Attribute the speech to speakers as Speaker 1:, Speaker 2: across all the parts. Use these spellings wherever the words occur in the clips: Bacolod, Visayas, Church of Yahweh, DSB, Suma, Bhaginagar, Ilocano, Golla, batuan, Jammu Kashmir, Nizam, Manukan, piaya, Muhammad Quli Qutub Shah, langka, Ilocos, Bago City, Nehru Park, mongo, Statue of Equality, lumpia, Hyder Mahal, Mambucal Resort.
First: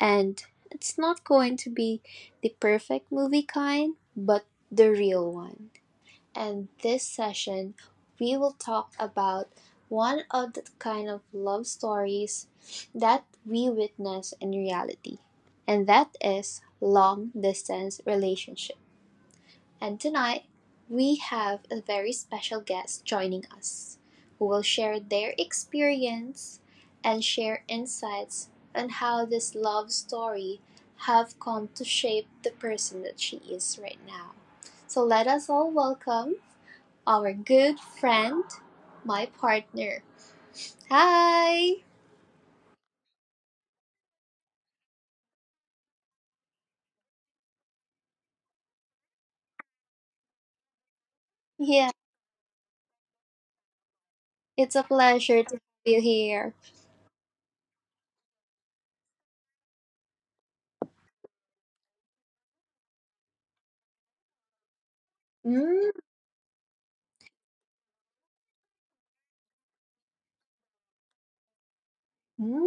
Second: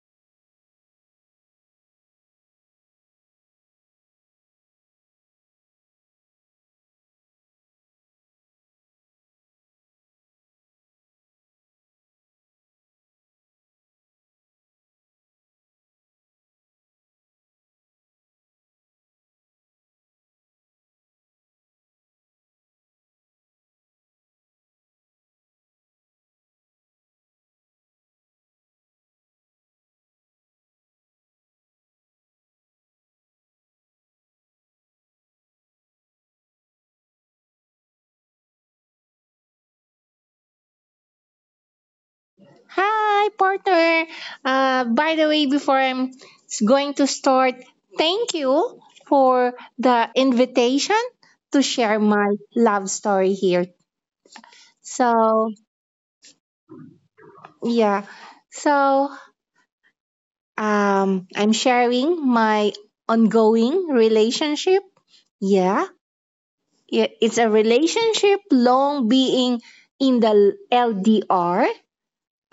Speaker 1: And it's not going to be the perfect movie kind, but the real one, and this session we will talk about one of the kind of love stories that we witness in reality, and that is long distance relationship. And tonight we have a very special guest joining us who will share their experience and share insights on how this love story have come to shape the person that she is right now. So let us all welcome our good friend, my partner. Hi!
Speaker 2: Hi, partner. By the way, before I'm going to start, thank you for the invitation to
Speaker 1: Yeah,
Speaker 2: share my love story here.
Speaker 1: it's a pleasure to have
Speaker 2: So,
Speaker 1: you here.
Speaker 2: yeah. So, I'm sharing my ongoing relationship.
Speaker 1: Mm.
Speaker 2: Yeah, yeah. It's a relationship long being in the LDR,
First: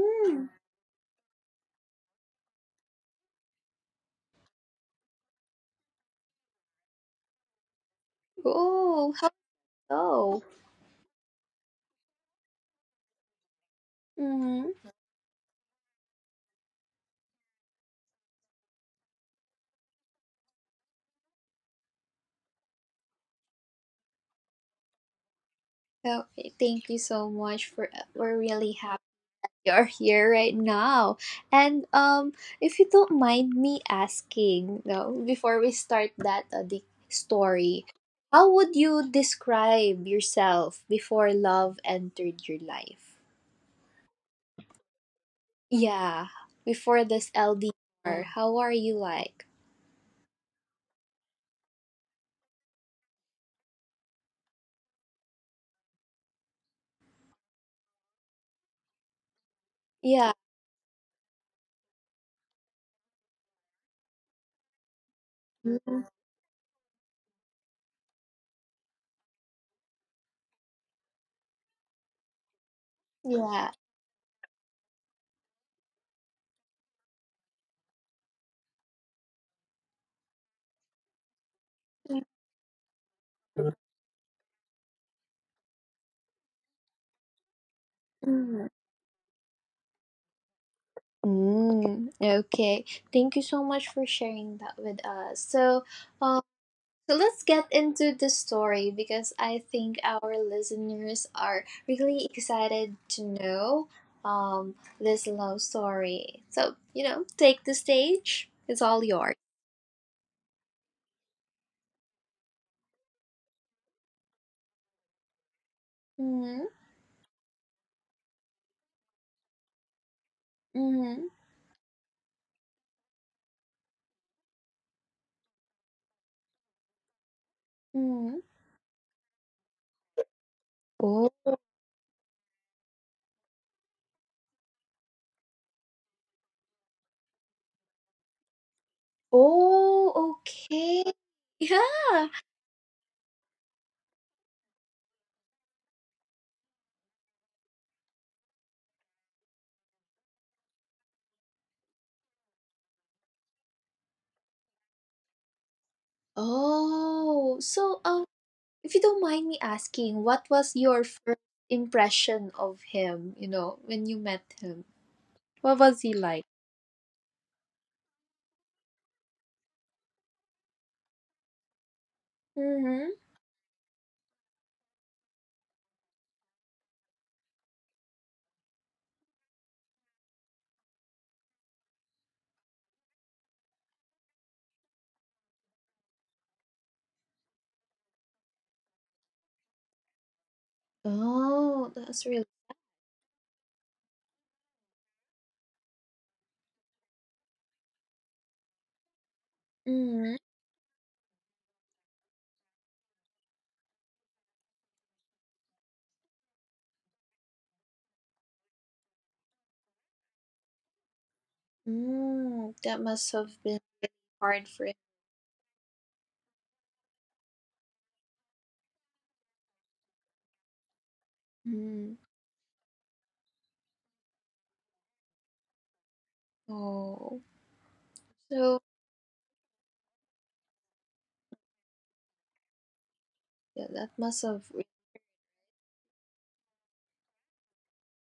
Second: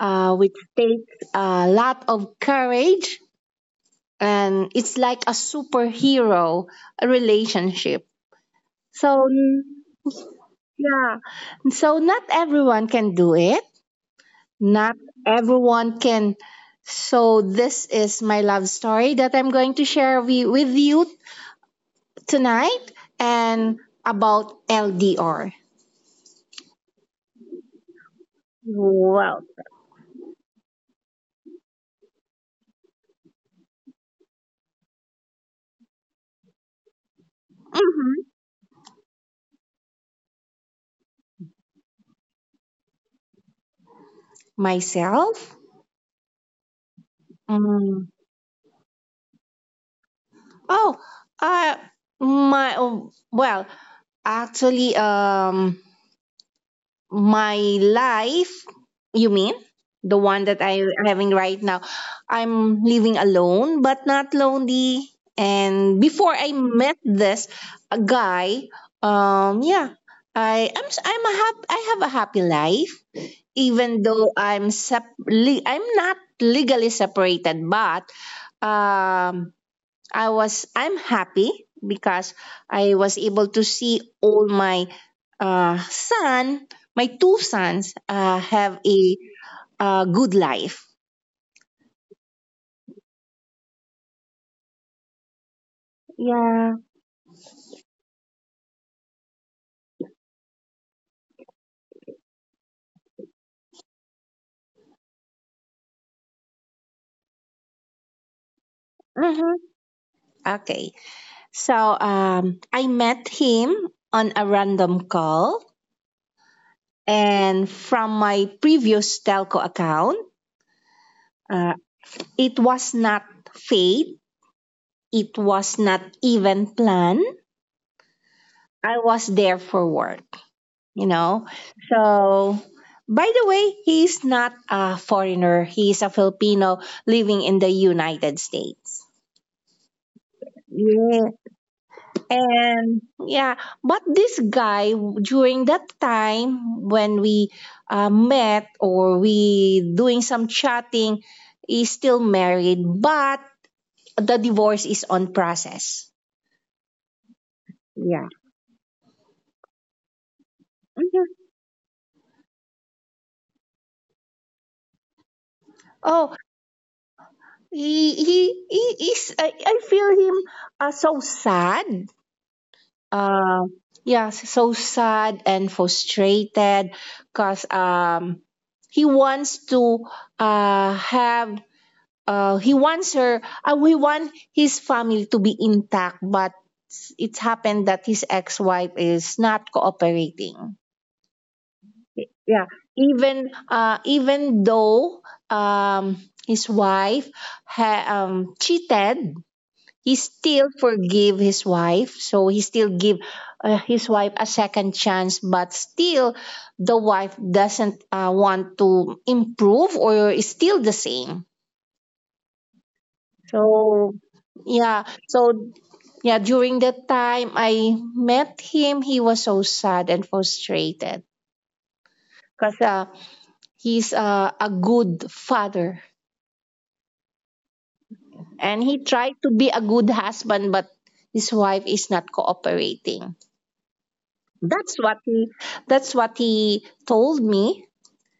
Speaker 2: which takes a lot of courage, and it's like a superhero relationship.
Speaker 1: Oh,
Speaker 2: So
Speaker 1: hello.
Speaker 2: yeah, so not everyone can do it. Not
Speaker 1: Mm-hmm.
Speaker 2: everyone can. So this is my love story that I'm going to share with you tonight and about LDR.
Speaker 1: Okay, thank you so much for we're really happy
Speaker 2: Wow.
Speaker 1: you're here right now. And if you don't mind me asking, no, before we start that the story,
Speaker 2: hmm
Speaker 1: how would you describe yourself before love entered your life?
Speaker 2: myself.
Speaker 1: Yeah, before this
Speaker 2: Mm.
Speaker 1: LDR, how are you like?
Speaker 2: Oh, uh, my oh, well, actually, My life, you mean the one
Speaker 1: Yeah.
Speaker 2: that I'm having right now? I'm living alone but not lonely, and
Speaker 1: Mhm.
Speaker 2: before I met this guy, um yeah I am s- I'm a hap- I have a happy life.
Speaker 1: Yeah.
Speaker 2: Even though I'm not legally separated, but um I'm happy because I was able to see all my uh, son, my two sons have
Speaker 1: Mm.
Speaker 2: a good life.
Speaker 1: Mm, okay, thank you so much for sharing that with us. So, uh,
Speaker 2: Yeah.
Speaker 1: so let's get into the story because I think our listeners are really excited to know this love story. So, you know, take the stage. It's all
Speaker 2: Mm-hmm.
Speaker 1: yours.
Speaker 2: Okay. So, I met him on a random call,
Speaker 1: Mm-hmm.
Speaker 2: and from my previous telco account,
Speaker 1: Mm-hmm.
Speaker 2: uh, it was not fate. It was not even planned.
Speaker 1: Mm-hmm.
Speaker 2: I was there for work, you know. So, by the way, he's not a foreigner. He's a Filipino living in the United States.
Speaker 1: Oh, okay.
Speaker 2: Yeah.
Speaker 1: Yeah.
Speaker 2: And yeah, but this guy during that time when we met, or we doing some chatting, is still married, but the divorce is on process.
Speaker 1: Oh, so
Speaker 2: Yeah.
Speaker 1: if you don't mind me asking, what was your
Speaker 2: Mhm.
Speaker 1: first impression of him, you know, when you met him? What was he
Speaker 2: Oh,
Speaker 1: like?
Speaker 2: he is. I feel him so sad,
Speaker 1: Mm-hmm.
Speaker 2: uh so sad and frustrated because he wants to have he wants her, we want his family to be intact, but it's happened that his ex-wife is not cooperating.
Speaker 1: Oh, that's really.
Speaker 2: Yeah, even though, um his wife cheated, he
Speaker 1: Mm-hmm.
Speaker 2: still forgive his wife. So he still give his wife a second chance, but still the wife doesn't want to improve, or is still the same.
Speaker 1: Mm, that must have been
Speaker 2: So
Speaker 1: really hard for
Speaker 2: yeah,
Speaker 1: him.
Speaker 2: so yeah, during that time I met him, he was so sad and frustrated
Speaker 1: Mm.
Speaker 2: because he's a good father,
Speaker 1: Oh,
Speaker 2: and
Speaker 1: so
Speaker 2: he tried to be a good husband, but his wife is not cooperating.
Speaker 1: yeah, that must have.
Speaker 2: That's what he that's what he told me.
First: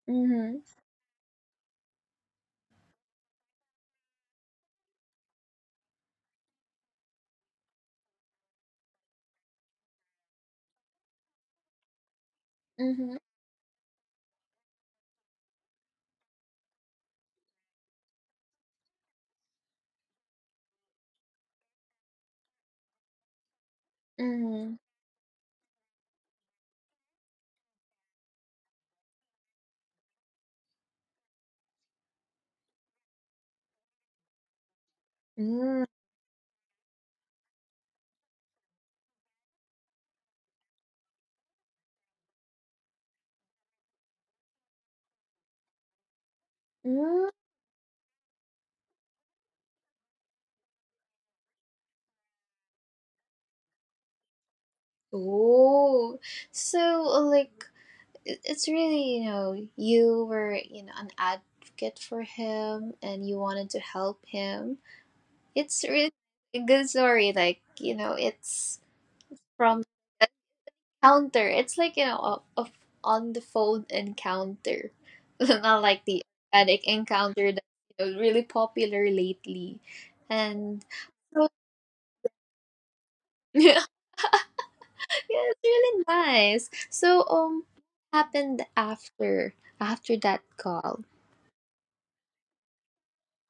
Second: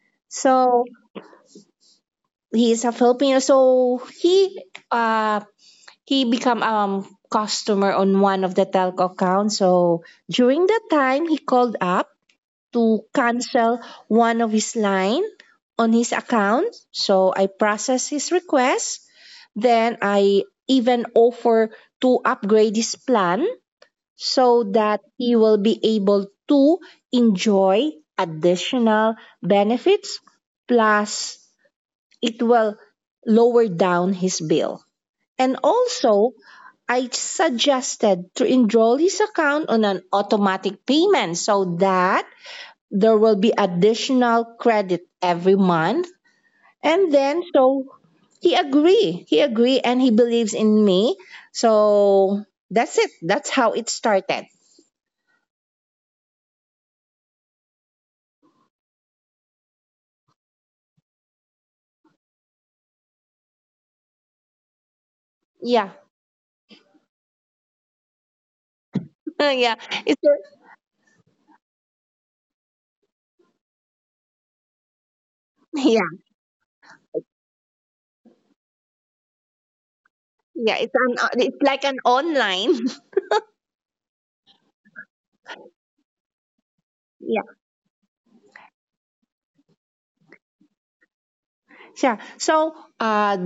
Speaker 1: Mhm.
Speaker 2: So he's a Filipino. So uh he become customer on one of the telco accounts. So during that time he called up to
Speaker 1: Mhm.
Speaker 2: cancel one of his line on his account. So I process his request. Then I even offer to upgrade his plan so
Speaker 1: Mhm.
Speaker 2: that he will be able to enjoy additional benefits, plus it will lower down his bill. And
Speaker 1: Mm.
Speaker 2: also I suggested to enroll his account on an automatic payment so that there will be additional credit every month. And
Speaker 1: Mm.
Speaker 2: then so he agreed, and he believes in me. So that's it, that's how it started.
Speaker 1: Oh, so like it's really, you know, you were, you know, an advocate for him and you wanted to help him. It's
Speaker 2: Yeah
Speaker 1: really a good story, like, you know, it's
Speaker 2: Yeah,
Speaker 1: from
Speaker 2: it's
Speaker 1: the
Speaker 2: a,
Speaker 1: counter. It's like, you know, a, on the phone encounter, not like
Speaker 2: yeah,
Speaker 1: the organic encounter that, you know, really popular lately. And
Speaker 2: yeah. It's an
Speaker 1: so,
Speaker 2: It's like an online.
Speaker 1: yeah, it's really nice, so
Speaker 2: Yeah,
Speaker 1: what happened after that call?
Speaker 2: sure. So,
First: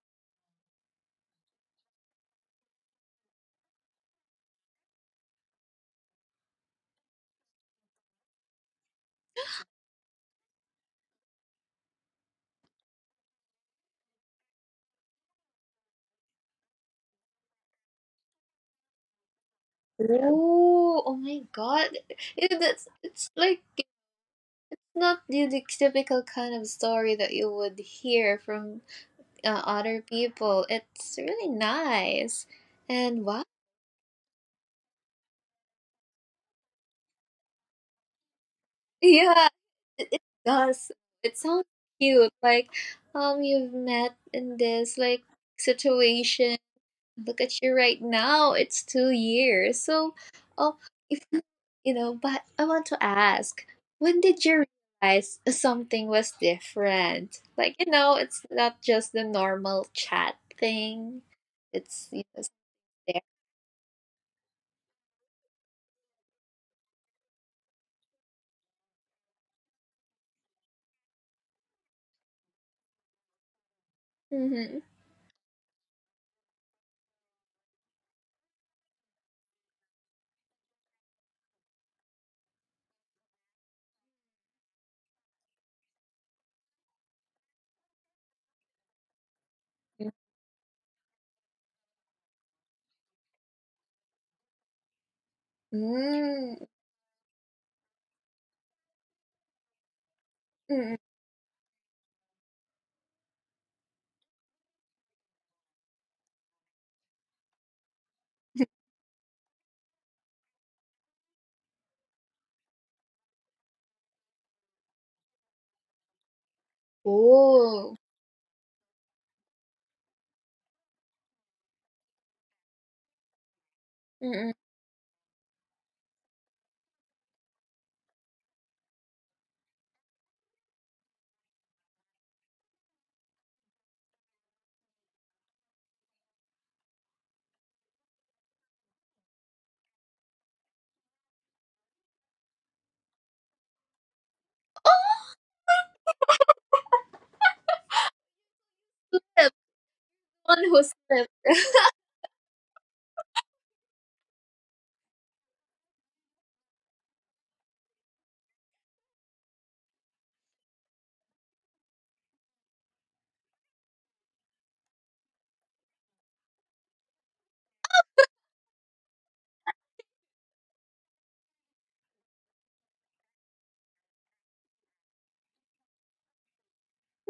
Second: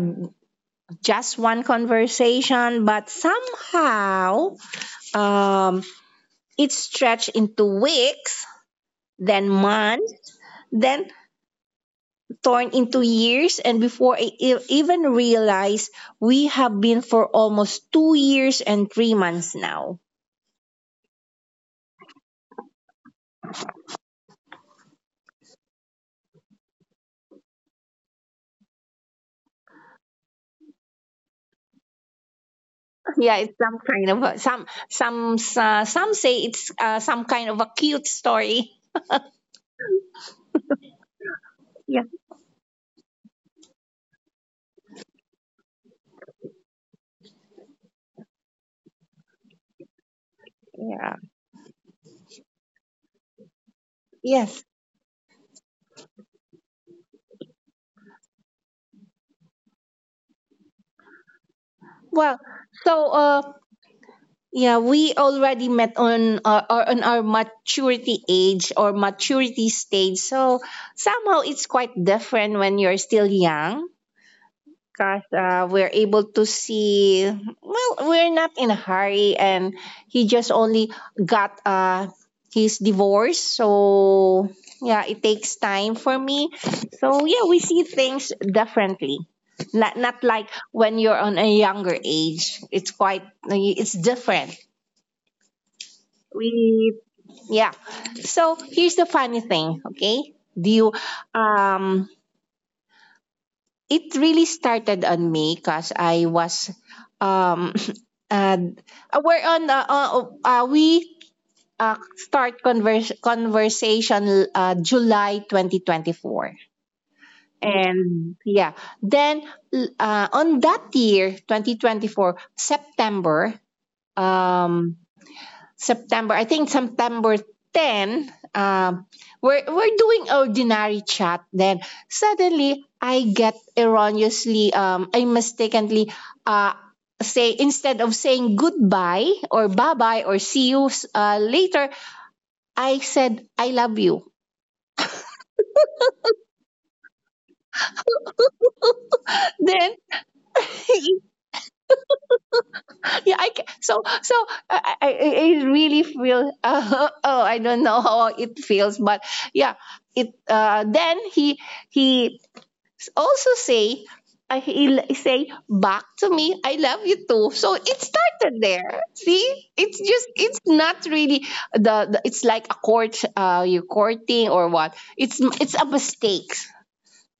Speaker 2: just one conversation, but somehow, um, it stretched into weeks, then months, then turned into years, and before I even realized, we have been for almost 2 years and 3 months now.
Speaker 1: Oh, oh my God. It, that's, it's like it's not the typical kind of story that you would hear from other people. It's really nice. And
Speaker 2: Yeah,
Speaker 1: wow.
Speaker 2: it's some kind of a, some say it's some kind of a cute story.
Speaker 1: Yeah, it does. It sounds cute. Like, you've met in this like situation, look at you right now. It's 2 years. So, oh,
Speaker 2: Yeah.
Speaker 1: if you know, but I want to ask, when did
Speaker 2: Yes.
Speaker 1: you realize something was different? Like, you know, it's not just the normal chat thing. It's, you
Speaker 2: Well,
Speaker 1: know, it's
Speaker 2: so
Speaker 1: there.
Speaker 2: uh yeah, we already met on or on our maturity age or maturity stage. So somehow it's quite different when you're still young.
Speaker 1: Mm-hmm.
Speaker 2: Podcast, we're able to see, well, we're not in a hurry, and he just only got his divorce. So, yeah, it takes time for me. So, yeah, we see things differently. Not like when you're on a younger age. It's different.
Speaker 1: Mm-hmm.
Speaker 2: We, yeah. So, here's the funny thing, okay? Do you,
Speaker 1: Mm-hmm.
Speaker 2: um, it really started on me because I was um and we're on we start conversation July 2024.
Speaker 1: Oh.
Speaker 2: And yeah, then on that year 2024 September,
Speaker 1: Mm-hmm.
Speaker 2: um September. I think September 10, we're doing ordinary chat. Then suddenly, I get erroneously, I mistakenly uh, say, instead of saying goodbye or bye bye or see you later, I said, I love you.
Speaker 1: Yeah, the
Speaker 2: Then,
Speaker 1: one who slipped.
Speaker 2: yeah, I, ca- so, so I really feel, oh, I don't know how it feels, but yeah, it, then he also say, I he'll say back to me, I love you too. So it started there. See, it's just, it's not really the it's like a court, you courting or what? It's a mistake.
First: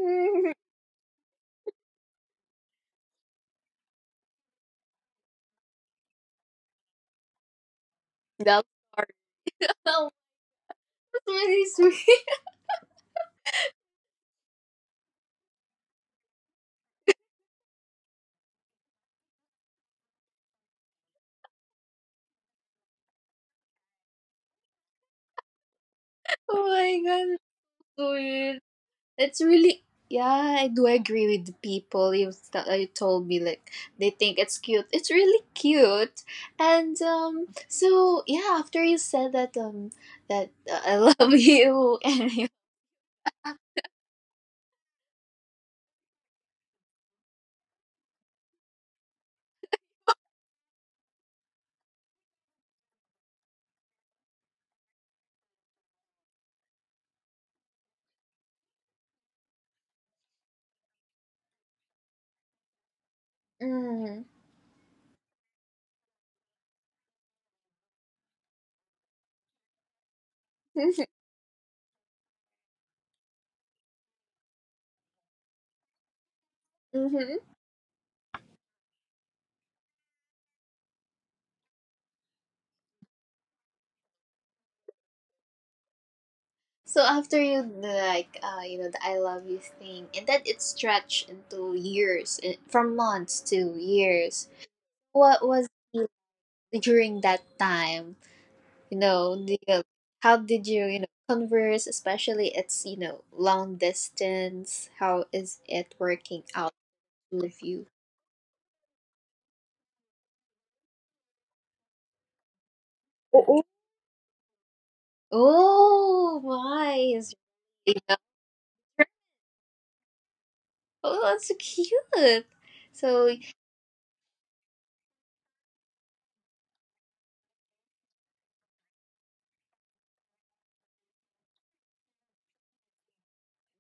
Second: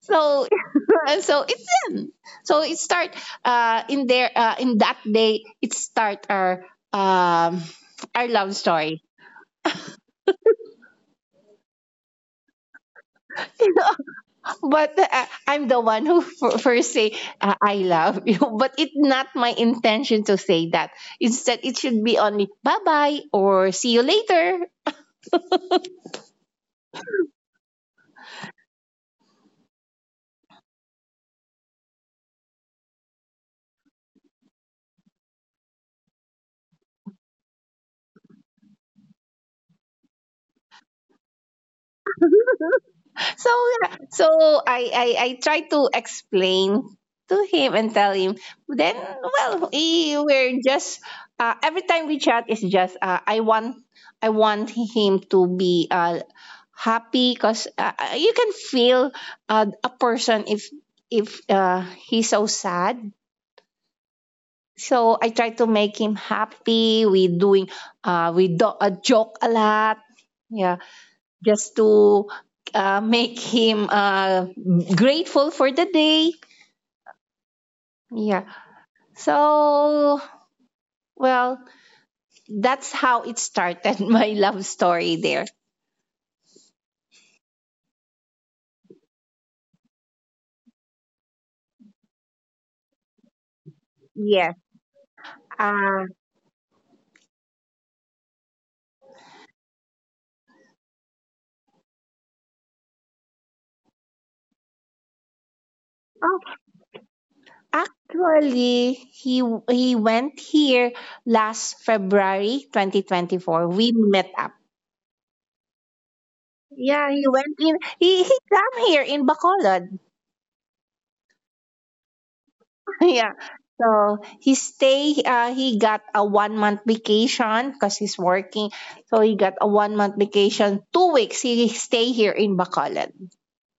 Speaker 2: So and so it's in. So it start in there, in that day it start um our love
Speaker 1: That
Speaker 2: story.
Speaker 1: part. That was really sweet.
Speaker 2: But I'm the one who first say, I love you, but it's not my intention to say that. Instead, it should be only bye bye or see you later.
Speaker 1: Oh my God, it's sweet. It's really, yeah, I do agree with the people you you told me like they think it's cute. It's really cute, and so yeah. After you said that I love you and you.
Speaker 2: So yeah, so I tried to explain to him and tell him. Then well, we're just, every time we chat is just, I want him to be happy, because you can feel a person if he's so sad.
Speaker 1: Mm.
Speaker 2: So I try to make him happy. We do a joke a lot. Yeah, just to make him grateful for the day.
Speaker 1: Mm-hmm.
Speaker 2: Yeah. So, well, that's how it started, my love story there.
Speaker 1: So after you like, you know, the I love you thing, and then it stretched into years, from months to years.
Speaker 2: Yes.
Speaker 1: What was
Speaker 2: Uh,
Speaker 1: it during that time? You know the How did you, you know, converse, especially it's, you know, long distance, how is it
Speaker 2: oh,
Speaker 1: working out with you?
Speaker 2: Actually, he went here last February
Speaker 1: Oh,
Speaker 2: 2024. We met up.
Speaker 1: oh my,
Speaker 2: Yeah, he
Speaker 1: it's
Speaker 2: went in.
Speaker 1: really
Speaker 2: He came here in Bacolod.
Speaker 1: oh, that's so cute, so
Speaker 2: Yeah. So he stay. He got a 1 month vacation because he's working. So he got a 1 month vacation. 2 weeks he stay here in Bacolod.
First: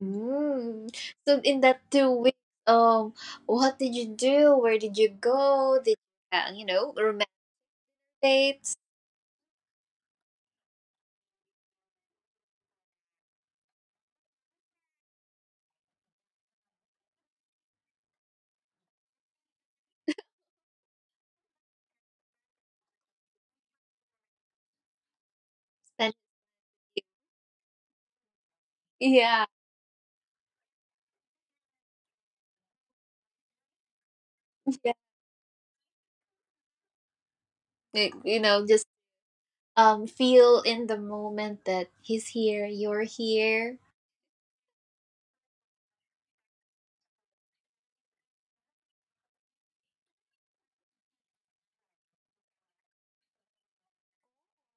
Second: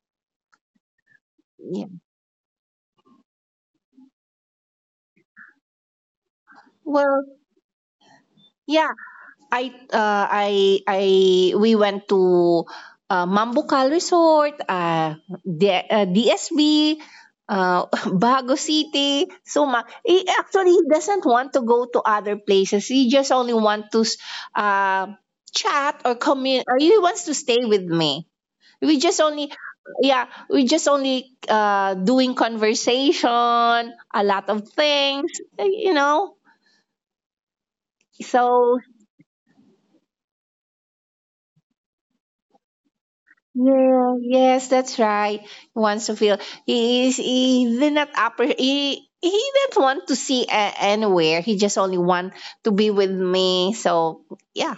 Speaker 1: mm, so in that
Speaker 2: Yeah.
Speaker 1: 2 weeks um what did you do, where did you go, did you, you know,
Speaker 2: Well,
Speaker 1: romantic dates,
Speaker 2: yeah. I uh, I I We went to Mambucal Resort, DSB, uh, Bago City, Suma. He actually doesn't want to go to other places. He just only want to uh, chat or
Speaker 1: and
Speaker 2: commun. Or he wants to stay with me. We just
Speaker 1: yeah.
Speaker 2: only Yeah, we just only doing conversation, a lot of
Speaker 1: Yeah,
Speaker 2: things, you know.
Speaker 1: you know, just
Speaker 2: So
Speaker 1: feel in the moment that he's here, you're here,
Speaker 2: yeah, yes, that's right. He wants to feel, he did not he didn't want to see anywhere. He just only want to be with me. So yeah,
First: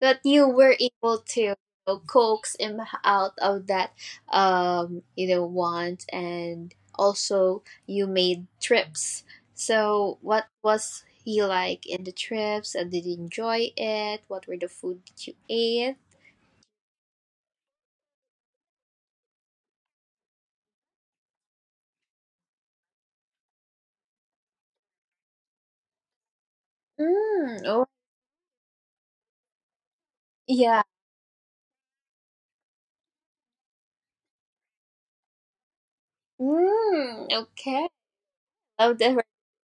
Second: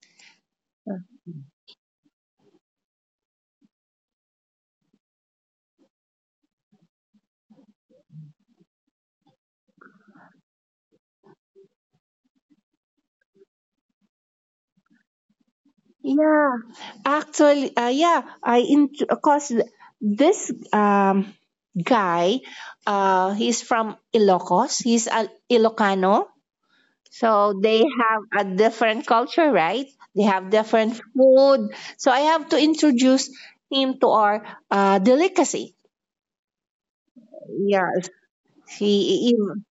Speaker 1: that you were able to, you know, coax him out of that, you know want and also you made trips. So what was he like in the trips? And did you enjoy it? What were the food that you ate?
Speaker 2: yeah. Actually, yeah. I in cause this guy, he's from Ilocos. He's a Ilocano. So
Speaker 1: Mm,
Speaker 2: they
Speaker 1: oh
Speaker 2: have a different culture, right? They have
Speaker 1: yeah.
Speaker 2: different food. So I have to introduce him to our delicacy.
Speaker 1: Mm, okay.
Speaker 2: Yeah,
Speaker 1: Love that.
Speaker 2: he even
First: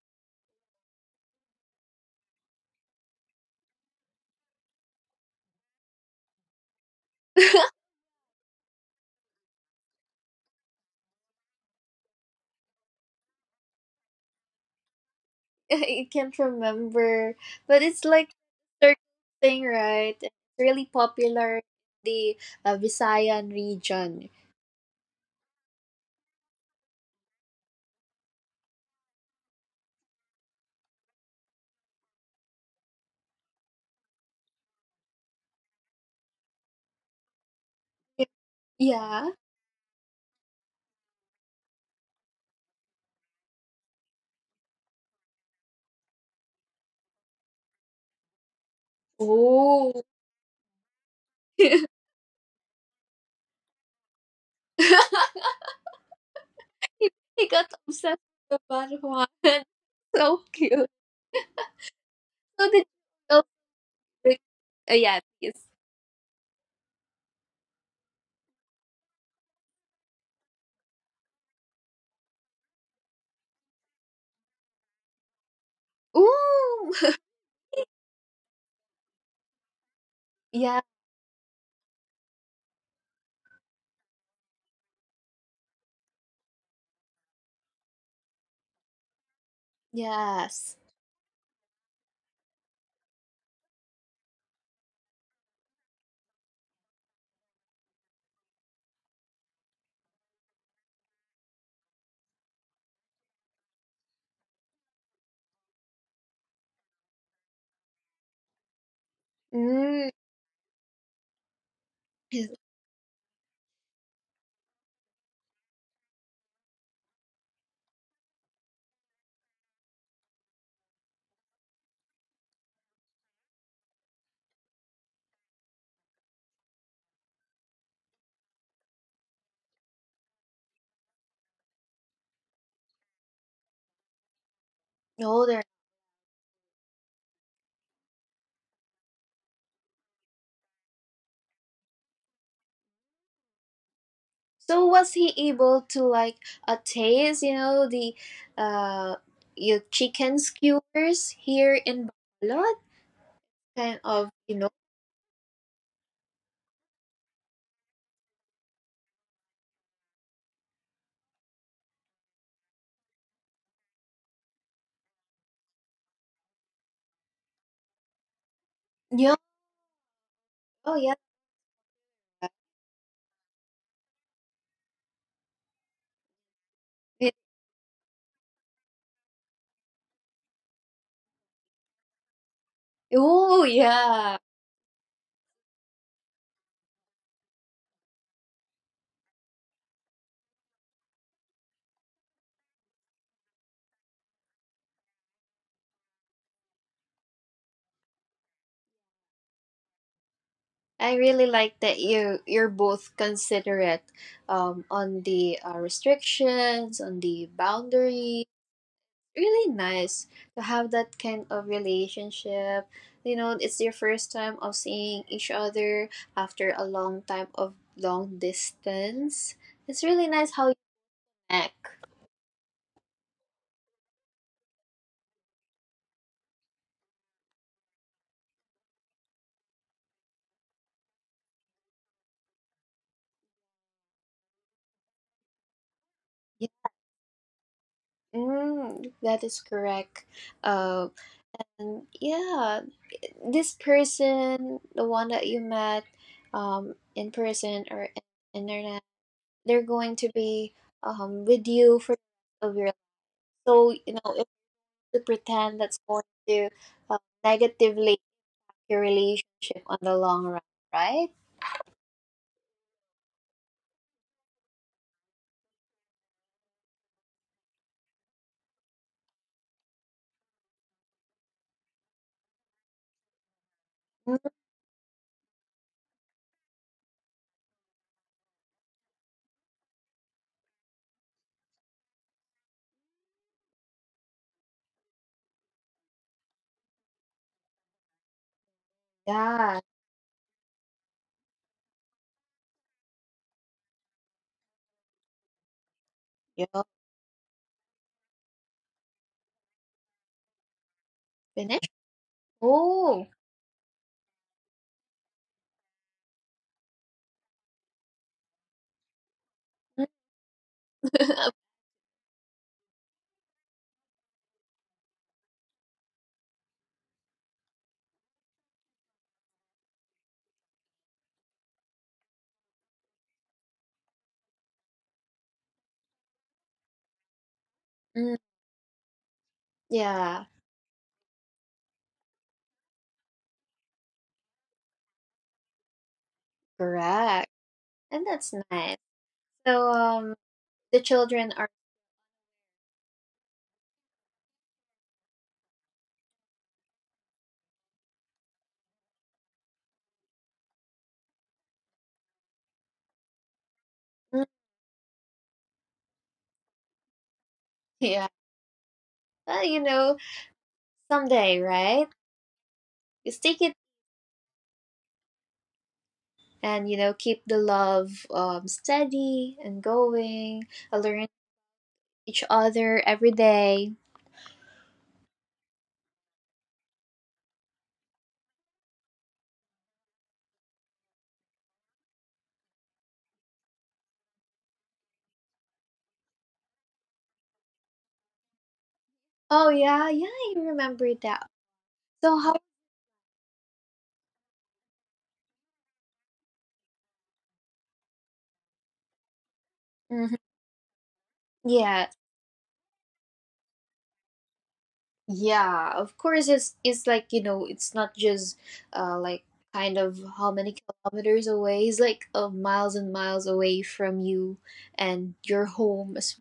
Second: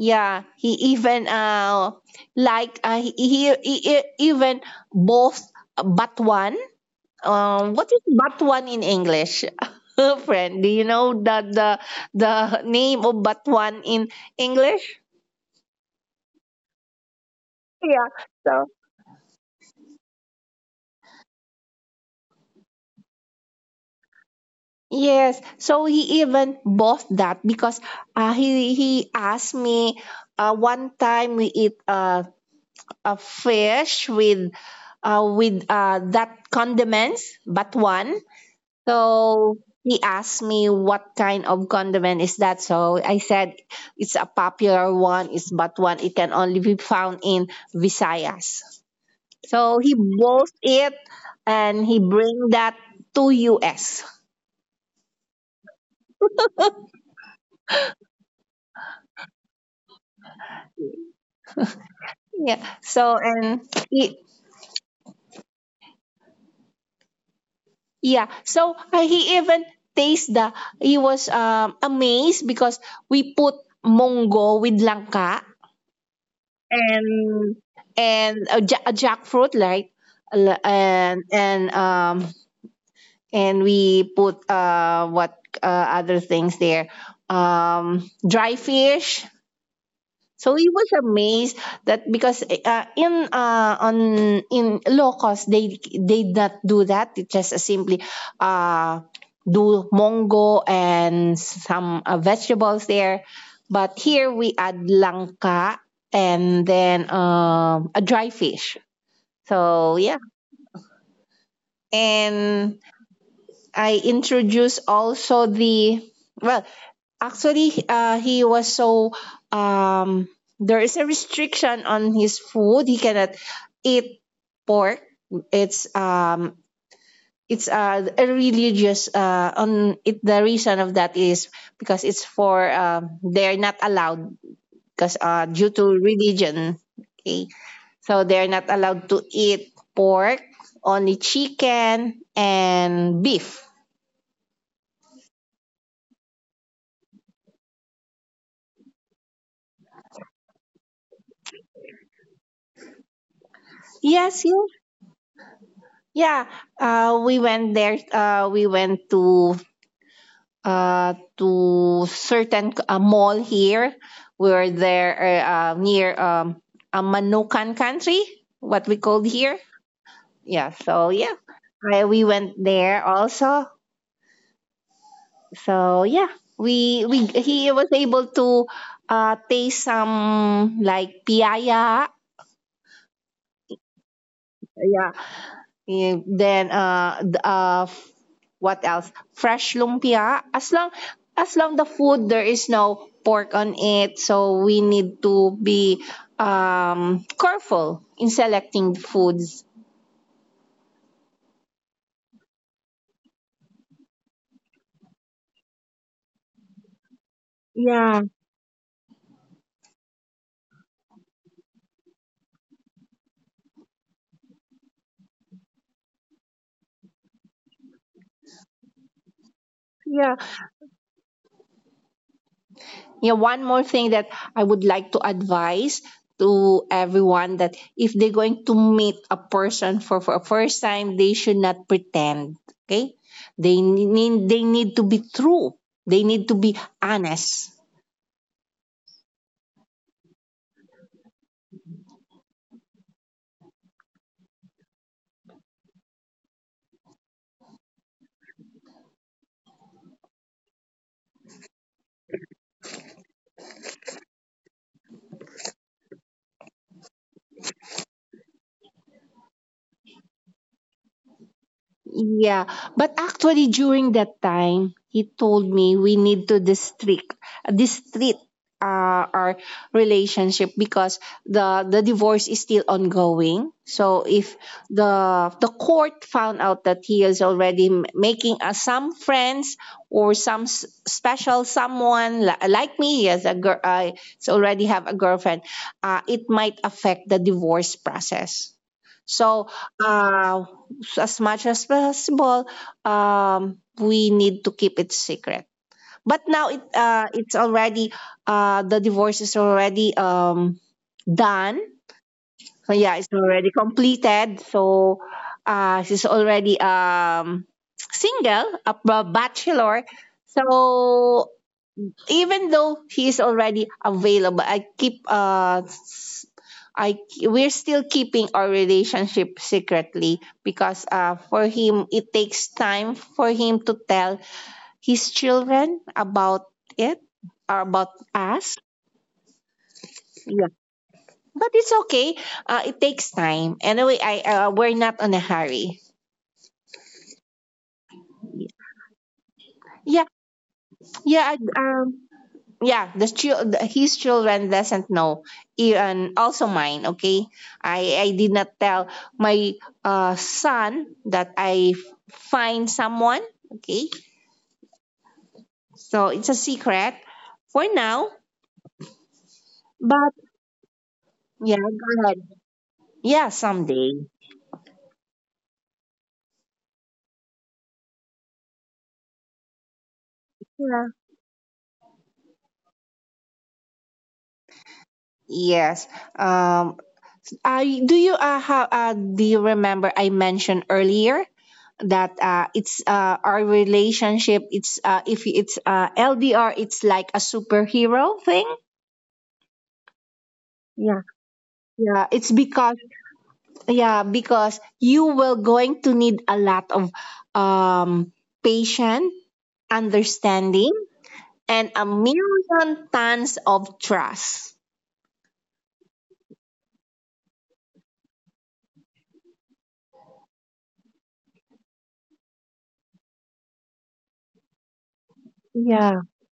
Speaker 2: yeah he even like, he even both batuan. What is batuan in English? Friend, do you know the name of batuan in English?
Speaker 1: I can't remember, but it's
Speaker 2: Yeah.
Speaker 1: like
Speaker 2: so.
Speaker 1: circle thing, right? It's really popular in the Visayan region.
Speaker 2: Yes. So he even bought that because he asked me one time we eat a fish with that condiments but one.
Speaker 1: Yeah.
Speaker 2: So he asked me what kind of condiment is that. So I said it's a popular one. It's but one. It can only be found in Visayas. So he
Speaker 1: Oh.
Speaker 2: bought it and
Speaker 1: he,
Speaker 2: he bring that to US.
Speaker 1: he got obsessed with the marijuana. So cute.
Speaker 2: Yeah.
Speaker 1: So did
Speaker 2: So
Speaker 1: Oh,
Speaker 2: and he.
Speaker 1: wait. Yeah, please.
Speaker 2: Yeah. So he even taste the, he was amazed because we put mongo with langka,
Speaker 1: Ooh.
Speaker 2: and a jackfruit like, l-
Speaker 1: Yeah.
Speaker 2: and and um and we put what uh, other things there, dry fish. So he
Speaker 1: Yes.
Speaker 2: was amazed that because in Locos they did not do that. It just simply uh, do mongo and some vegetables there, but here we add langka and then a dry fish. So
Speaker 1: Mm.
Speaker 2: yeah,
Speaker 1: He's
Speaker 2: and I introduced also the, well, actually, he was so um, there is a restriction on his food. He cannot eat pork. It's um, it's A religious on it. The reason of that is because it's for, they're not allowed because
Speaker 1: older.
Speaker 2: due to religion. Okay, so they're not allowed to eat pork, only chicken and beef.
Speaker 1: So was he able to like, taste, you know, the uh, your chicken skewers here in Bacolod? Kind of,
Speaker 2: Yes,
Speaker 1: you
Speaker 2: you.
Speaker 1: know.
Speaker 2: Yeah, we went there. We went to certain mall here where there, near, a Manukan country, what we called
Speaker 1: Yeah.
Speaker 2: here. Yeah,
Speaker 1: Oh
Speaker 2: so
Speaker 1: yeah.
Speaker 2: yeah, we went there also. So yeah, we
Speaker 1: It-
Speaker 2: he was able to taste some like piaya.
Speaker 1: oh yeah.
Speaker 2: Yeah, yeah, then what else? Fresh lumpia. As long the food there is no pork on it, so we need to be careful in selecting foods.
Speaker 1: I really like that you're both considerate, on the restrictions, on the
Speaker 2: Yeah,
Speaker 1: boundaries. Really nice to have that kind of relationship. You know, it's your first time of seeing each other after a long time of long distance. It's
Speaker 2: yeah,
Speaker 1: really nice how you connect.
Speaker 2: yeah. One more thing that I would like to advise to everyone, that if they're going to meet a person for a first time, they should not pretend. Okay, they need to be true. They need to be
Speaker 1: Yeah.
Speaker 2: honest.
Speaker 1: Mm, that is correct. Uh, and yeah, this person, the one that you met in person or in internet, they're going to be, with you for the rest of your life. So, you know, to pretend that's going to, uh, negatively affect your relationship on the long run, right?
Speaker 2: Yeah, but actually during that time, he told me we need to district district our relationship because the divorce is still ongoing. So if
Speaker 1: Mm,
Speaker 2: the court found out that he is already making some friends or special someone like me, yes, a girl, I already have a girlfriend. It might affect the divorce process. So,
Speaker 1: yeah,
Speaker 2: uh, as much as possible, we need to keep it secret. But now
Speaker 1: you
Speaker 2: it's already the divorce is already done.
Speaker 1: finish.
Speaker 2: So yeah, it's
Speaker 1: Oh.
Speaker 2: already completed. So she's already single, a bachelor.
Speaker 1: Mm.
Speaker 2: So even though he is already available, I keep s- I we're still keeping our relationship secretly because for him it takes time for him to tell his children about it or about
Speaker 1: mm,
Speaker 2: us.
Speaker 1: yeah,
Speaker 2: Yeah, but it's okay. It takes time anyway. I We're not on a hurry.
Speaker 1: correct, and that's nice. So
Speaker 2: Yeah.
Speaker 1: the
Speaker 2: yeah I,
Speaker 1: children are
Speaker 2: um yeah, the his children doesn't know. And also mine, okay. I did not tell my son that find someone, okay.
Speaker 1: mm,
Speaker 2: So it's a secret for now.
Speaker 1: yeah, well, you know,
Speaker 2: But
Speaker 1: someday,
Speaker 2: yeah, go
Speaker 1: right?
Speaker 2: ahead. Yeah,
Speaker 1: Just take it
Speaker 2: someday.
Speaker 1: and, you know, keep the love steady and going.
Speaker 2: Yeah,
Speaker 1: Learn each other every day.
Speaker 2: yes. um do you have, do you remember I mentioned earlier that it's our relationship, it's if it's LDR, it's like a superhero thing.
Speaker 1: Oh yeah, yeah, I
Speaker 2: Yeah.
Speaker 1: remember that.
Speaker 2: Yeah, it's
Speaker 1: So how?
Speaker 2: because yeah, because you will going to need a lot of um patience,
Speaker 1: Mhm.
Speaker 2: understanding, and a
Speaker 1: Yeah,
Speaker 2: million tons of trust.
Speaker 1: yeah. Of course, it's like, you know, it's not just like kind of how many kilometers away. It's like, miles and miles away from you and your
Speaker 2: Yeah,
Speaker 1: home is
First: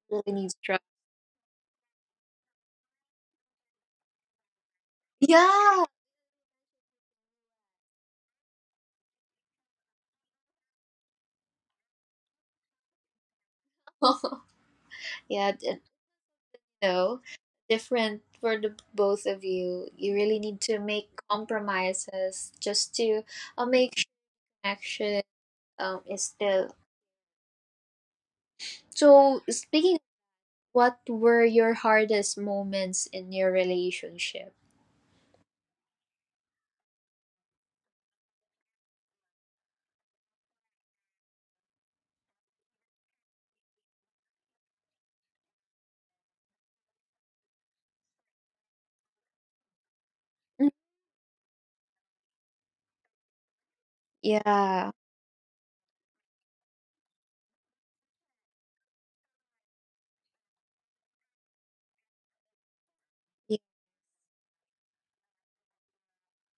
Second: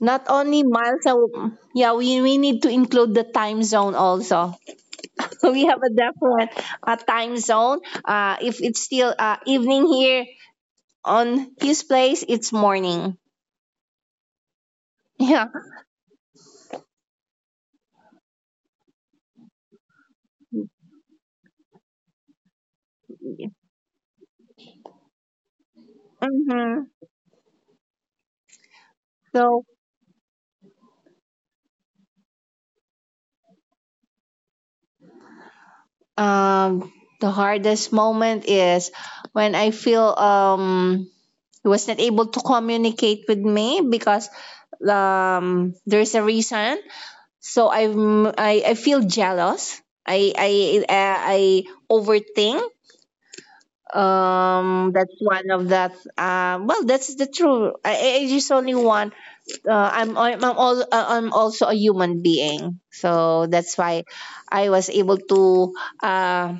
Speaker 2: not
Speaker 1: really needs
Speaker 2: only
Speaker 1: truck.
Speaker 2: yeah, we need to include the time zone also. So we have
Speaker 1: Yeah,
Speaker 2: a different time zone. If it's still evening here on his place, it's morning. Yeah.
Speaker 1: yeah. No, different for the both of you. You really need to make compromises just to, make sure action is still.
Speaker 2: Mm-hmm.
Speaker 1: So
Speaker 2: So
Speaker 1: speaking What were your hardest moments in your relationship?
Speaker 2: um, the hardest moment is when I feel he was not able to communicate with me because there's a reason. So I feel jealous. I I
Speaker 1: Mm,
Speaker 2: I overthink.
Speaker 1: yeah.
Speaker 2: That's one of that. Well, that's the truth. I just only want. I'm, I'm also a human being, so
Speaker 1: Yeah.
Speaker 2: that's why I was able to uh,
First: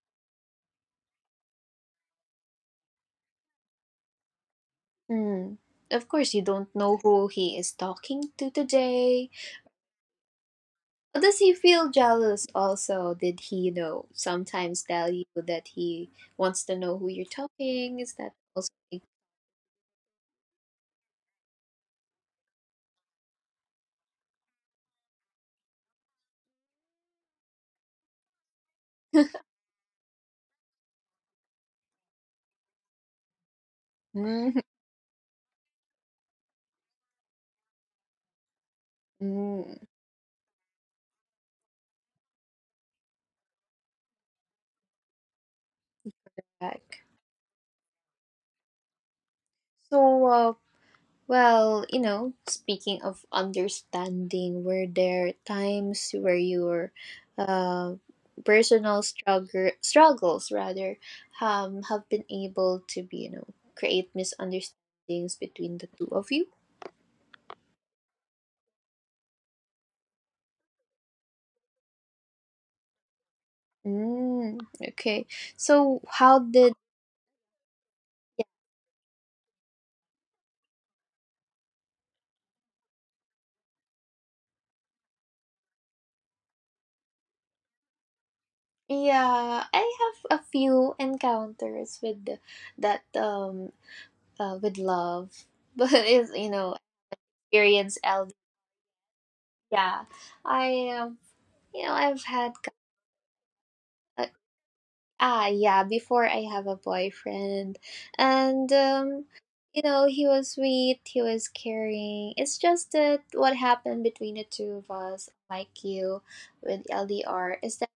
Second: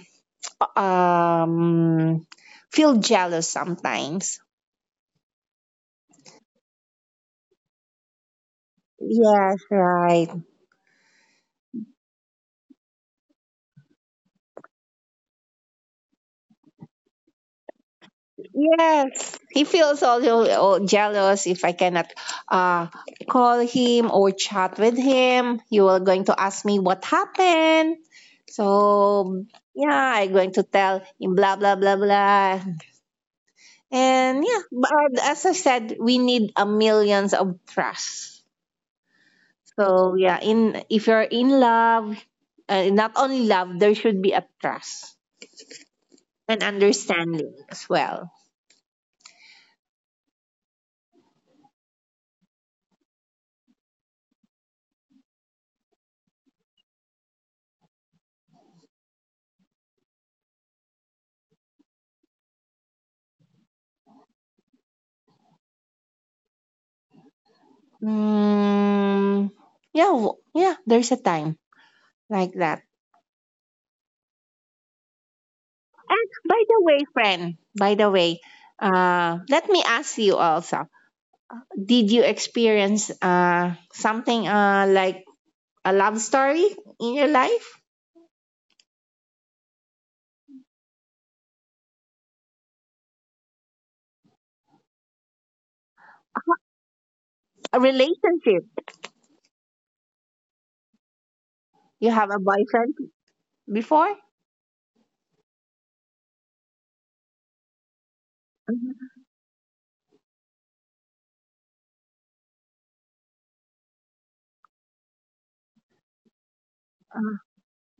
Speaker 2: um feel jealous sometimes.
Speaker 1: Mm. Of course, you don't know who he is talking to today.
Speaker 2: Yes, right.
Speaker 1: Does he feel jealous also? Did he, you know, sometimes tell you that he wants to know who you're talking? Is that also?
Speaker 2: Yes, he feels also, oh, jealous if I cannot uh, call him or chat with him. You are going to ask me what happened. So, yeah, I'm going to tell him blah, blah, blah, blah. And
Speaker 1: Mm.
Speaker 2: yeah, but as I said, we need a millions of trust.
Speaker 1: Mm.
Speaker 2: So, yeah, in if you're in love, not only love, there should be a trust and
Speaker 1: Like,
Speaker 2: understanding as well.
Speaker 1: so, well, you know, speaking of understanding, were there times where your, uh, personal struggles rather have been able to be, you know, create misunderstandings between the two of you?
Speaker 2: Mm, yeah, yeah, there's a time like that.
Speaker 1: Mm, okay. So
Speaker 2: And
Speaker 1: how
Speaker 2: by
Speaker 1: did
Speaker 2: the way, friend, by the way, let me ask you also, did you experience something like a love story in your life?
Speaker 1: Yeah, I have a few encounters with that with love, but it's, you know,
Speaker 2: A
Speaker 1: experience L. D.
Speaker 2: relationship?
Speaker 1: Yeah, I. You know,
Speaker 2: You
Speaker 1: I've
Speaker 2: have a
Speaker 1: had,
Speaker 2: boyfriend before?
Speaker 1: uh, yeah, before I have a boyfriend, and
Speaker 2: Mhm.
Speaker 1: you know, he was sweet, he was caring. It's just that what happened between the two of us, like you with
Speaker 2: Uh,
Speaker 1: LDR, is that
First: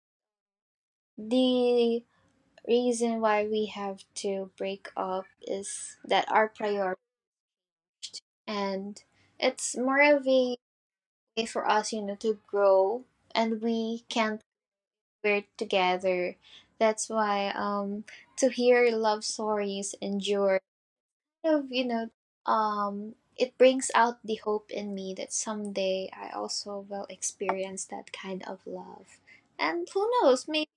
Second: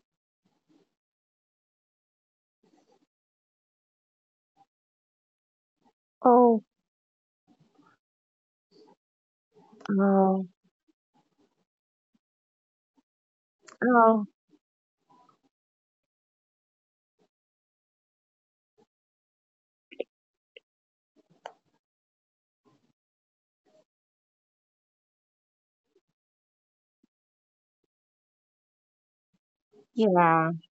Speaker 1: the reason why we have to break up is that our
Speaker 2: oh,
Speaker 1: priority, and it's more of
Speaker 2: oh,
Speaker 1: a way for us, you know, to grow, and we
Speaker 2: oh,
Speaker 1: can't we're together. That's why to hear love stories endure kind of, you know, it brings out the hope in me that someday I also will experience that kind of love. And who knows,
Speaker 2: yeah,
Speaker 1: maybe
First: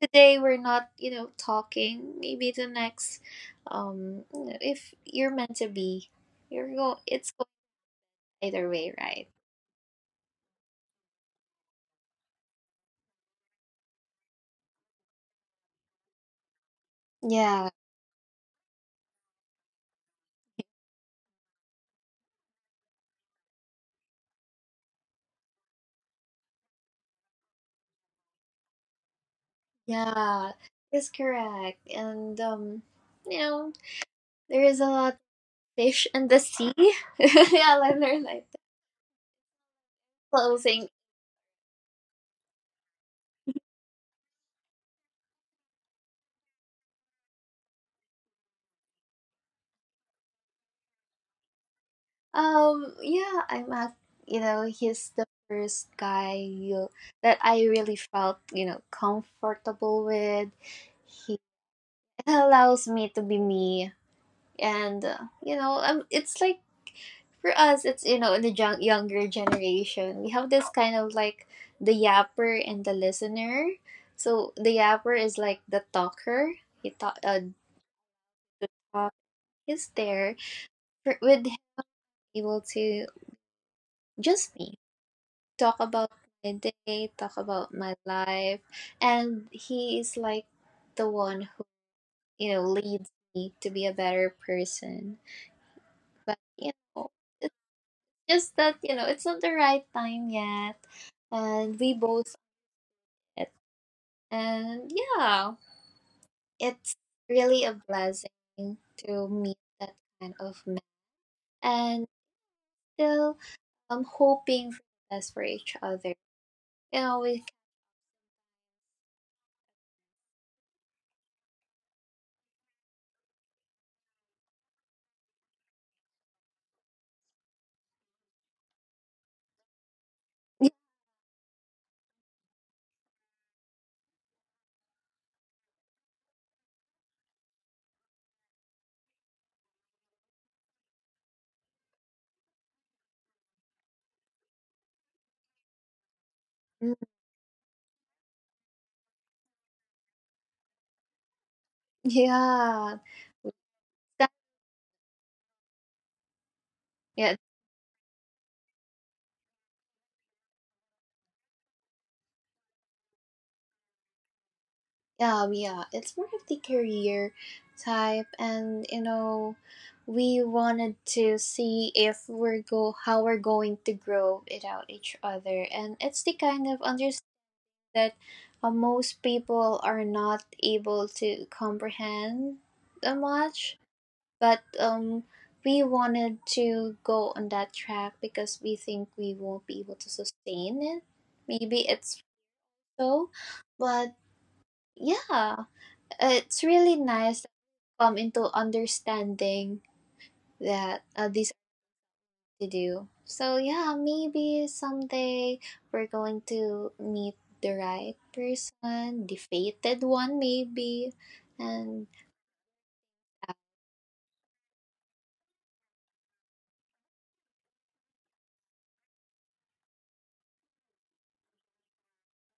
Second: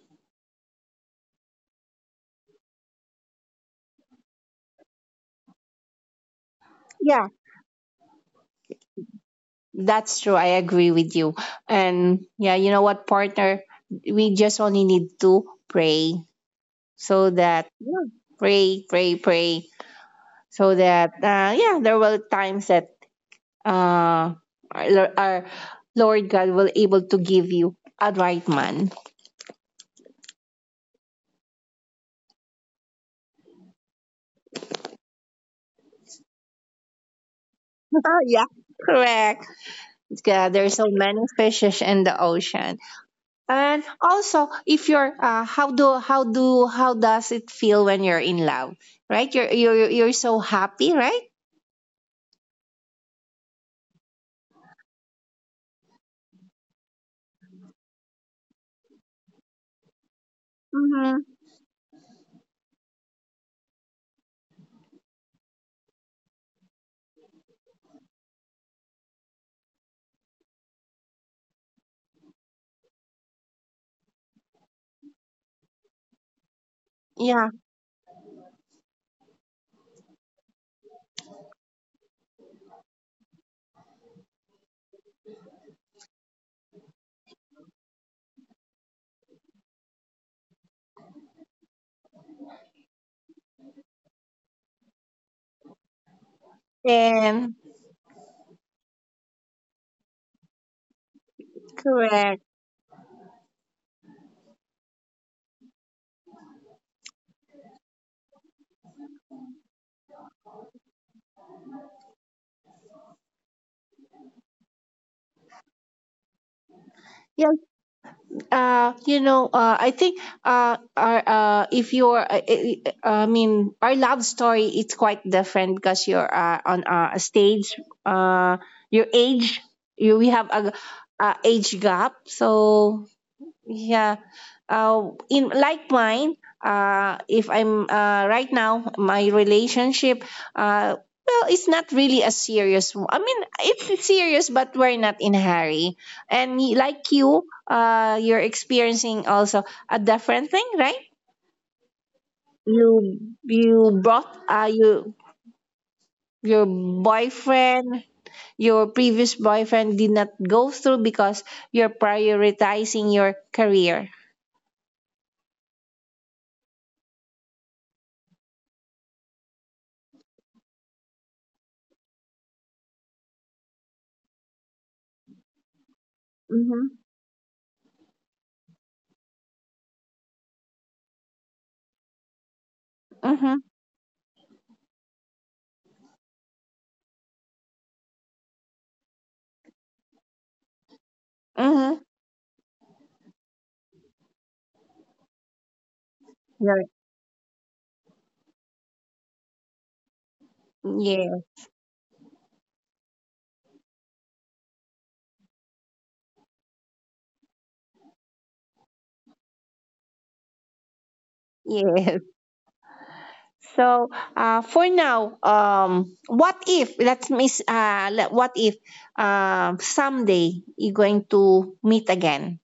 Speaker 1: today we're not, you know, talking. Maybe the next if you're meant to be, you're go
Speaker 2: yeah,
Speaker 1: it's going either way, right?
Speaker 2: that's true. I agree with you. And yeah, you know what, partner? We just only need to pray so that
Speaker 1: Yeah,
Speaker 2: yeah, pray, pray, pray, so that yeah, there will times that uh, our, our Lord God will able to give you a right man.
Speaker 1: yeah, it's correct. And you know, there is a lot fish in the sea. Yeah, I learned
Speaker 2: Yeah,
Speaker 1: like that
Speaker 2: correct. Yeah,
Speaker 1: little
Speaker 2: there's so
Speaker 1: thing.
Speaker 2: many fishes in the ocean, and also if you're how do how does it feel when you're in love, right? You're so happy, right?
Speaker 1: Yeah, I'm at, you know, he's the first guy you, that I really felt, you know, comfortable with.
Speaker 2: Mm-hmm.
Speaker 1: He allows me to be me, and you know, it's like for us, it's, you know, younger generation, we have this kind of like the yapper and the listener. So the yapper is like the talker. He talk,
Speaker 2: Yeah,
Speaker 1: the talk is there with him able to just me talk about my day, talk about my life, and he is like the one who, you know, leads me to be a better person, but, you know, it's
Speaker 2: and
Speaker 1: just that, you know, it's not the right time yet, and we both
Speaker 2: correct.
Speaker 1: are it, and yeah, it's really a blessing to meet that kind of man, and still I'm hoping for the best for each other. You know, we
Speaker 2: Yeah, you know, I think our if you're mean our love story, it's quite different because you're on a stage, uh your age, you we have
Speaker 1: can,
Speaker 2: a age gap so yeah. In like mine, if I'm right now, my relationship, uh, well, it's not really a serious. I mean, it's serious, but we're not in a hurry. And
Speaker 1: yeah.
Speaker 2: like you, you're experiencing also a different thing, right?
Speaker 1: Yeah,
Speaker 2: You you
Speaker 1: that,
Speaker 2: brought you your
Speaker 1: yeah,
Speaker 2: boyfriend, your previous boyfriend did not go through because you're prioritizing your career.
Speaker 1: yeah, yeah. It's more of the career type, and you know, we wanted to see if we're go how we're going to grow without each other, and it's the kind
Speaker 2: Mm-hmm.
Speaker 1: of understanding that most people are not able to comprehend that
Speaker 2: Mm-hmm.
Speaker 1: much, but. We wanted to go on that track because we think we won't be able to sustain it. Maybe
Speaker 2: Mm-hmm.
Speaker 1: it's so, but yeah, it's
Speaker 2: Right.
Speaker 1: really nice to come into understanding that
Speaker 2: Yeah,
Speaker 1: these are to do. So yeah, maybe someday we're going to meet the right person, the fated one maybe, and
Speaker 2: yeah. So, for now, what if let's miss, let, what if, someday you're going to meet again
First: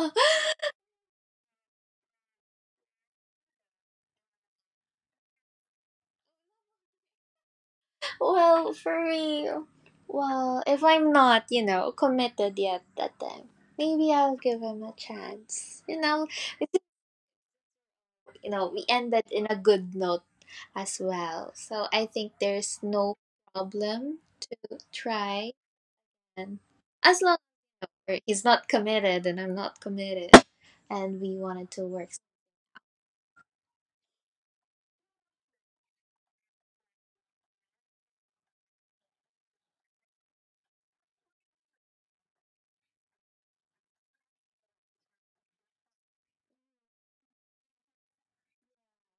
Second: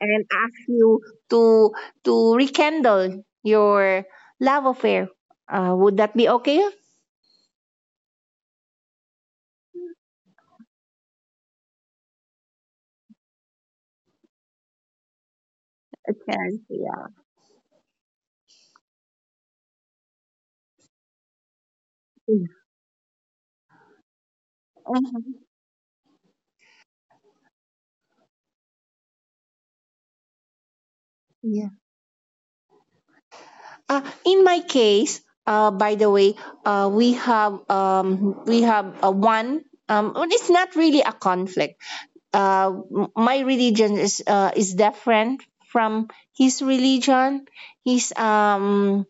Speaker 2: and ask you to to rekindle your love affair? Would that be okay?
Speaker 1: well, for me, well, if I'm not, you know, committed yet that time, maybe I'll give him a chance. You know,
Speaker 2: Yes, yeah.
Speaker 1: you know we ended in a good note as well, so I think there's no problem to
Speaker 2: Mhm.
Speaker 1: try, and as long as he's not committed and I'm not committed and we wanted
Speaker 2: Yeah.
Speaker 1: to work.
Speaker 2: In my case, by the way, we have a one. Well, it's not really a conflict. uh, my religion is different from his religion. He's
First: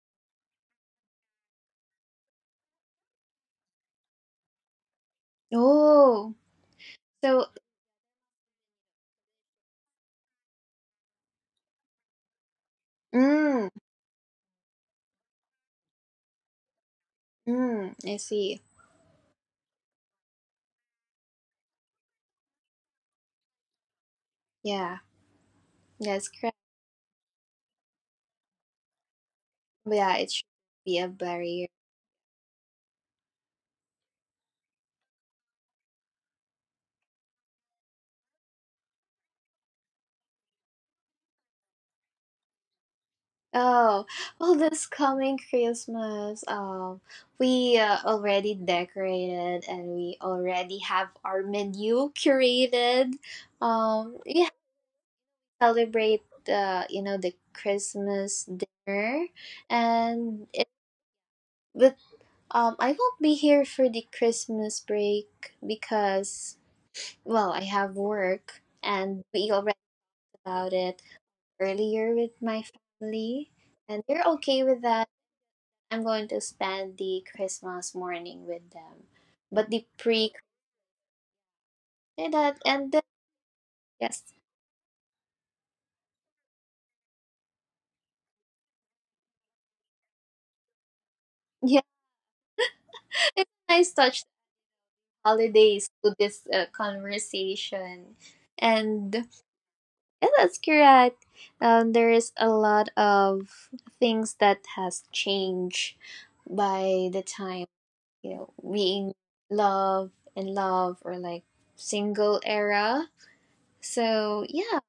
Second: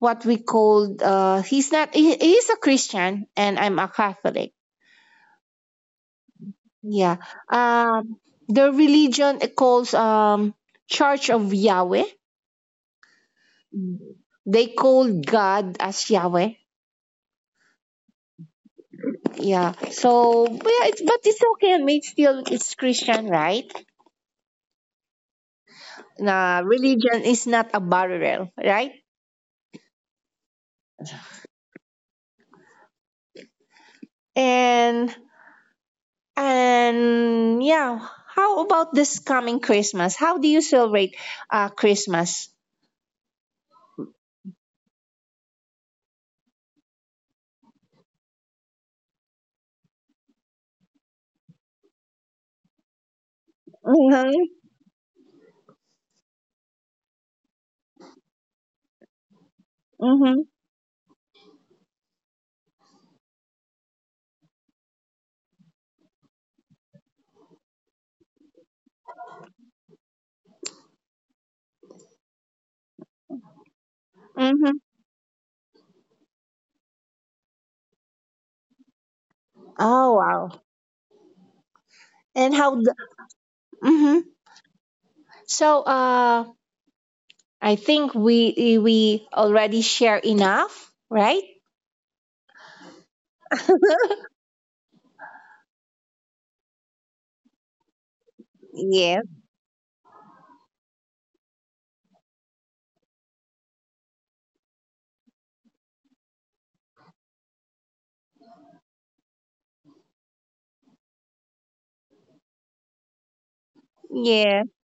Speaker 2: what we called, he's not he, he's a Christian and I'm a Catholic.
Speaker 1: Oh.
Speaker 2: Yeah.
Speaker 1: So.
Speaker 2: Um, their religion it calls Church of Yahweh.
Speaker 1: Mm.
Speaker 2: They call God as Yahweh.
Speaker 1: Mm. I see.
Speaker 2: Yeah. So but yeah, it's but it's okay. I mean, still it's Christian, right?
Speaker 1: Yeah, that's
Speaker 2: Nah,
Speaker 1: correct.
Speaker 2: religion is not a barrier, right?
Speaker 1: Yeah, it should be a barrier.
Speaker 2: And And yeah, how about this coming Christmas? How do you celebrate Christmas?
Speaker 1: Oh, well, this coming Christmas, we already decorated and we already have our menu curated. We
Speaker 2: Mm-hmm.
Speaker 1: celebrate, you know, the Christmas dinner,
Speaker 2: Mm-hmm.
Speaker 1: and it, but I won't be here for the Christmas break because, well, I have work, and we already about it earlier with my family, and they're okay
Speaker 2: Mm-hmm.
Speaker 1: with that. I'm going to spend the Christmas morning with them. But the
Speaker 2: Oh
Speaker 1: pre
Speaker 2: wow! And
Speaker 1: that
Speaker 2: how? The,
Speaker 1: and then
Speaker 2: mm-hmm.
Speaker 1: yes.
Speaker 2: So I think we already share enough, right?
Speaker 1: Yeah. It's nice touch the holidays to this, conversation.
Speaker 2: Yeah.
Speaker 1: And yeah, that's correct. There is a lot of things that has changed by the time, you know, being love and love or like single era. So
Speaker 2: Yeah.
Speaker 1: yeah.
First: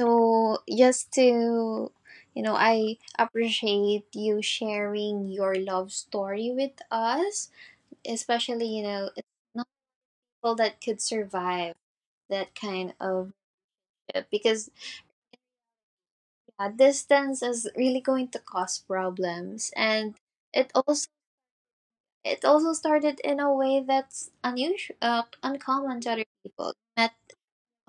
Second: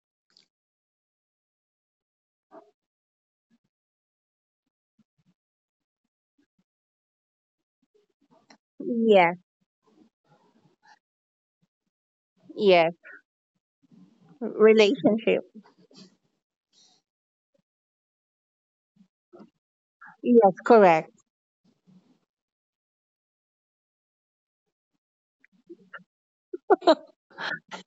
Speaker 1: So just to, you know, I appreciate you sharing your love story with us. Especially, you know, it's
Speaker 2: Yeah.
Speaker 1: not people that could survive that
Speaker 2: Yeah.
Speaker 1: kind of ship, because
Speaker 2: Relationship.
Speaker 1: yeah, distance is really going to cause problems, and
Speaker 2: Yes,
Speaker 1: it also,
Speaker 2: correct.
Speaker 1: it also started in a way that's unusual, uncommon to other people. Met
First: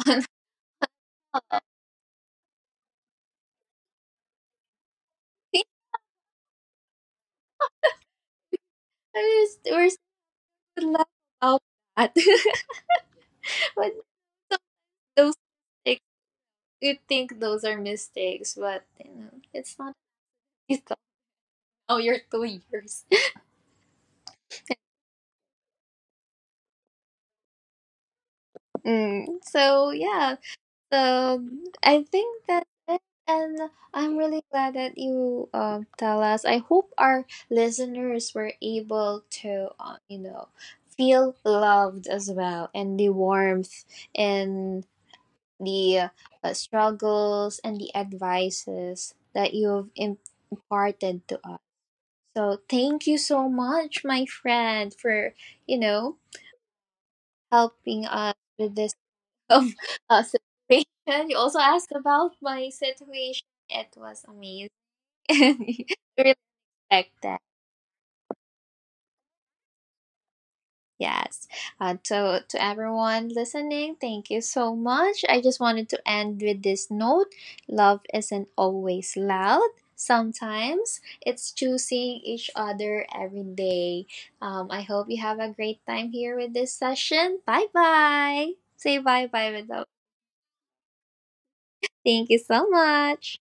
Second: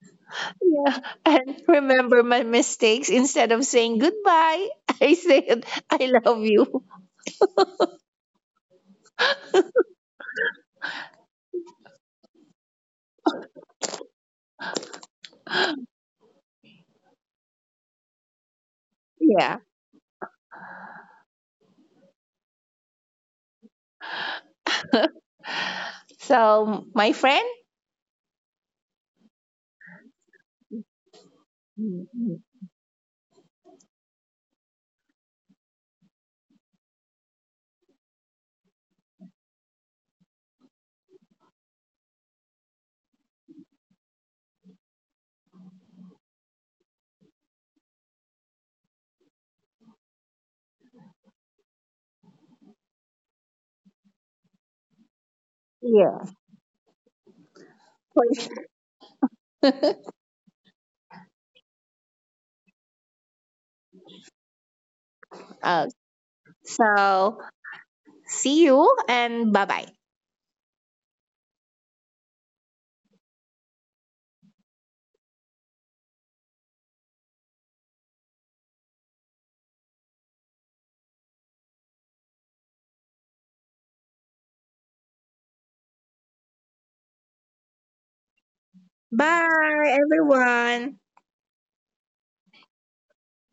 Speaker 1: on
Speaker 2: Yeah. And remember my mistakes. Instead of saying goodbye, I said I love you.
Speaker 1: we're still laugh about that. But those, you think those are mistakes, but, you know,
Speaker 2: Yeah.
Speaker 1: it's not. It's oh, you're 2 years.
Speaker 2: So, my friend,
Speaker 1: Mm, so yeah, so I think that's it, and I'm really glad that you, tell us. I hope our listeners were able to, you know, feel loved as well, and the warmth and the, struggles and the advices that you've imparted to us. So thank you so much, my friend, for, you
Speaker 2: yeah,
Speaker 1: know, helping us
Speaker 2: please.
Speaker 1: with this um, situation. You also asked about my situation. It was amazing.
Speaker 2: Uh,
Speaker 1: Really like
Speaker 2: so,
Speaker 1: that.
Speaker 2: see you and bye bye.
Speaker 1: Yes. So, to everyone listening, thank you so much. I just wanted to end with this note, love isn't always loud. Sometimes it's choosing each other every day. I hope you have a great time here with this session. Bye bye. Say bye bye with
Speaker 2: Bye,
Speaker 1: the.
Speaker 2: everyone.
Speaker 1: Thank you so much.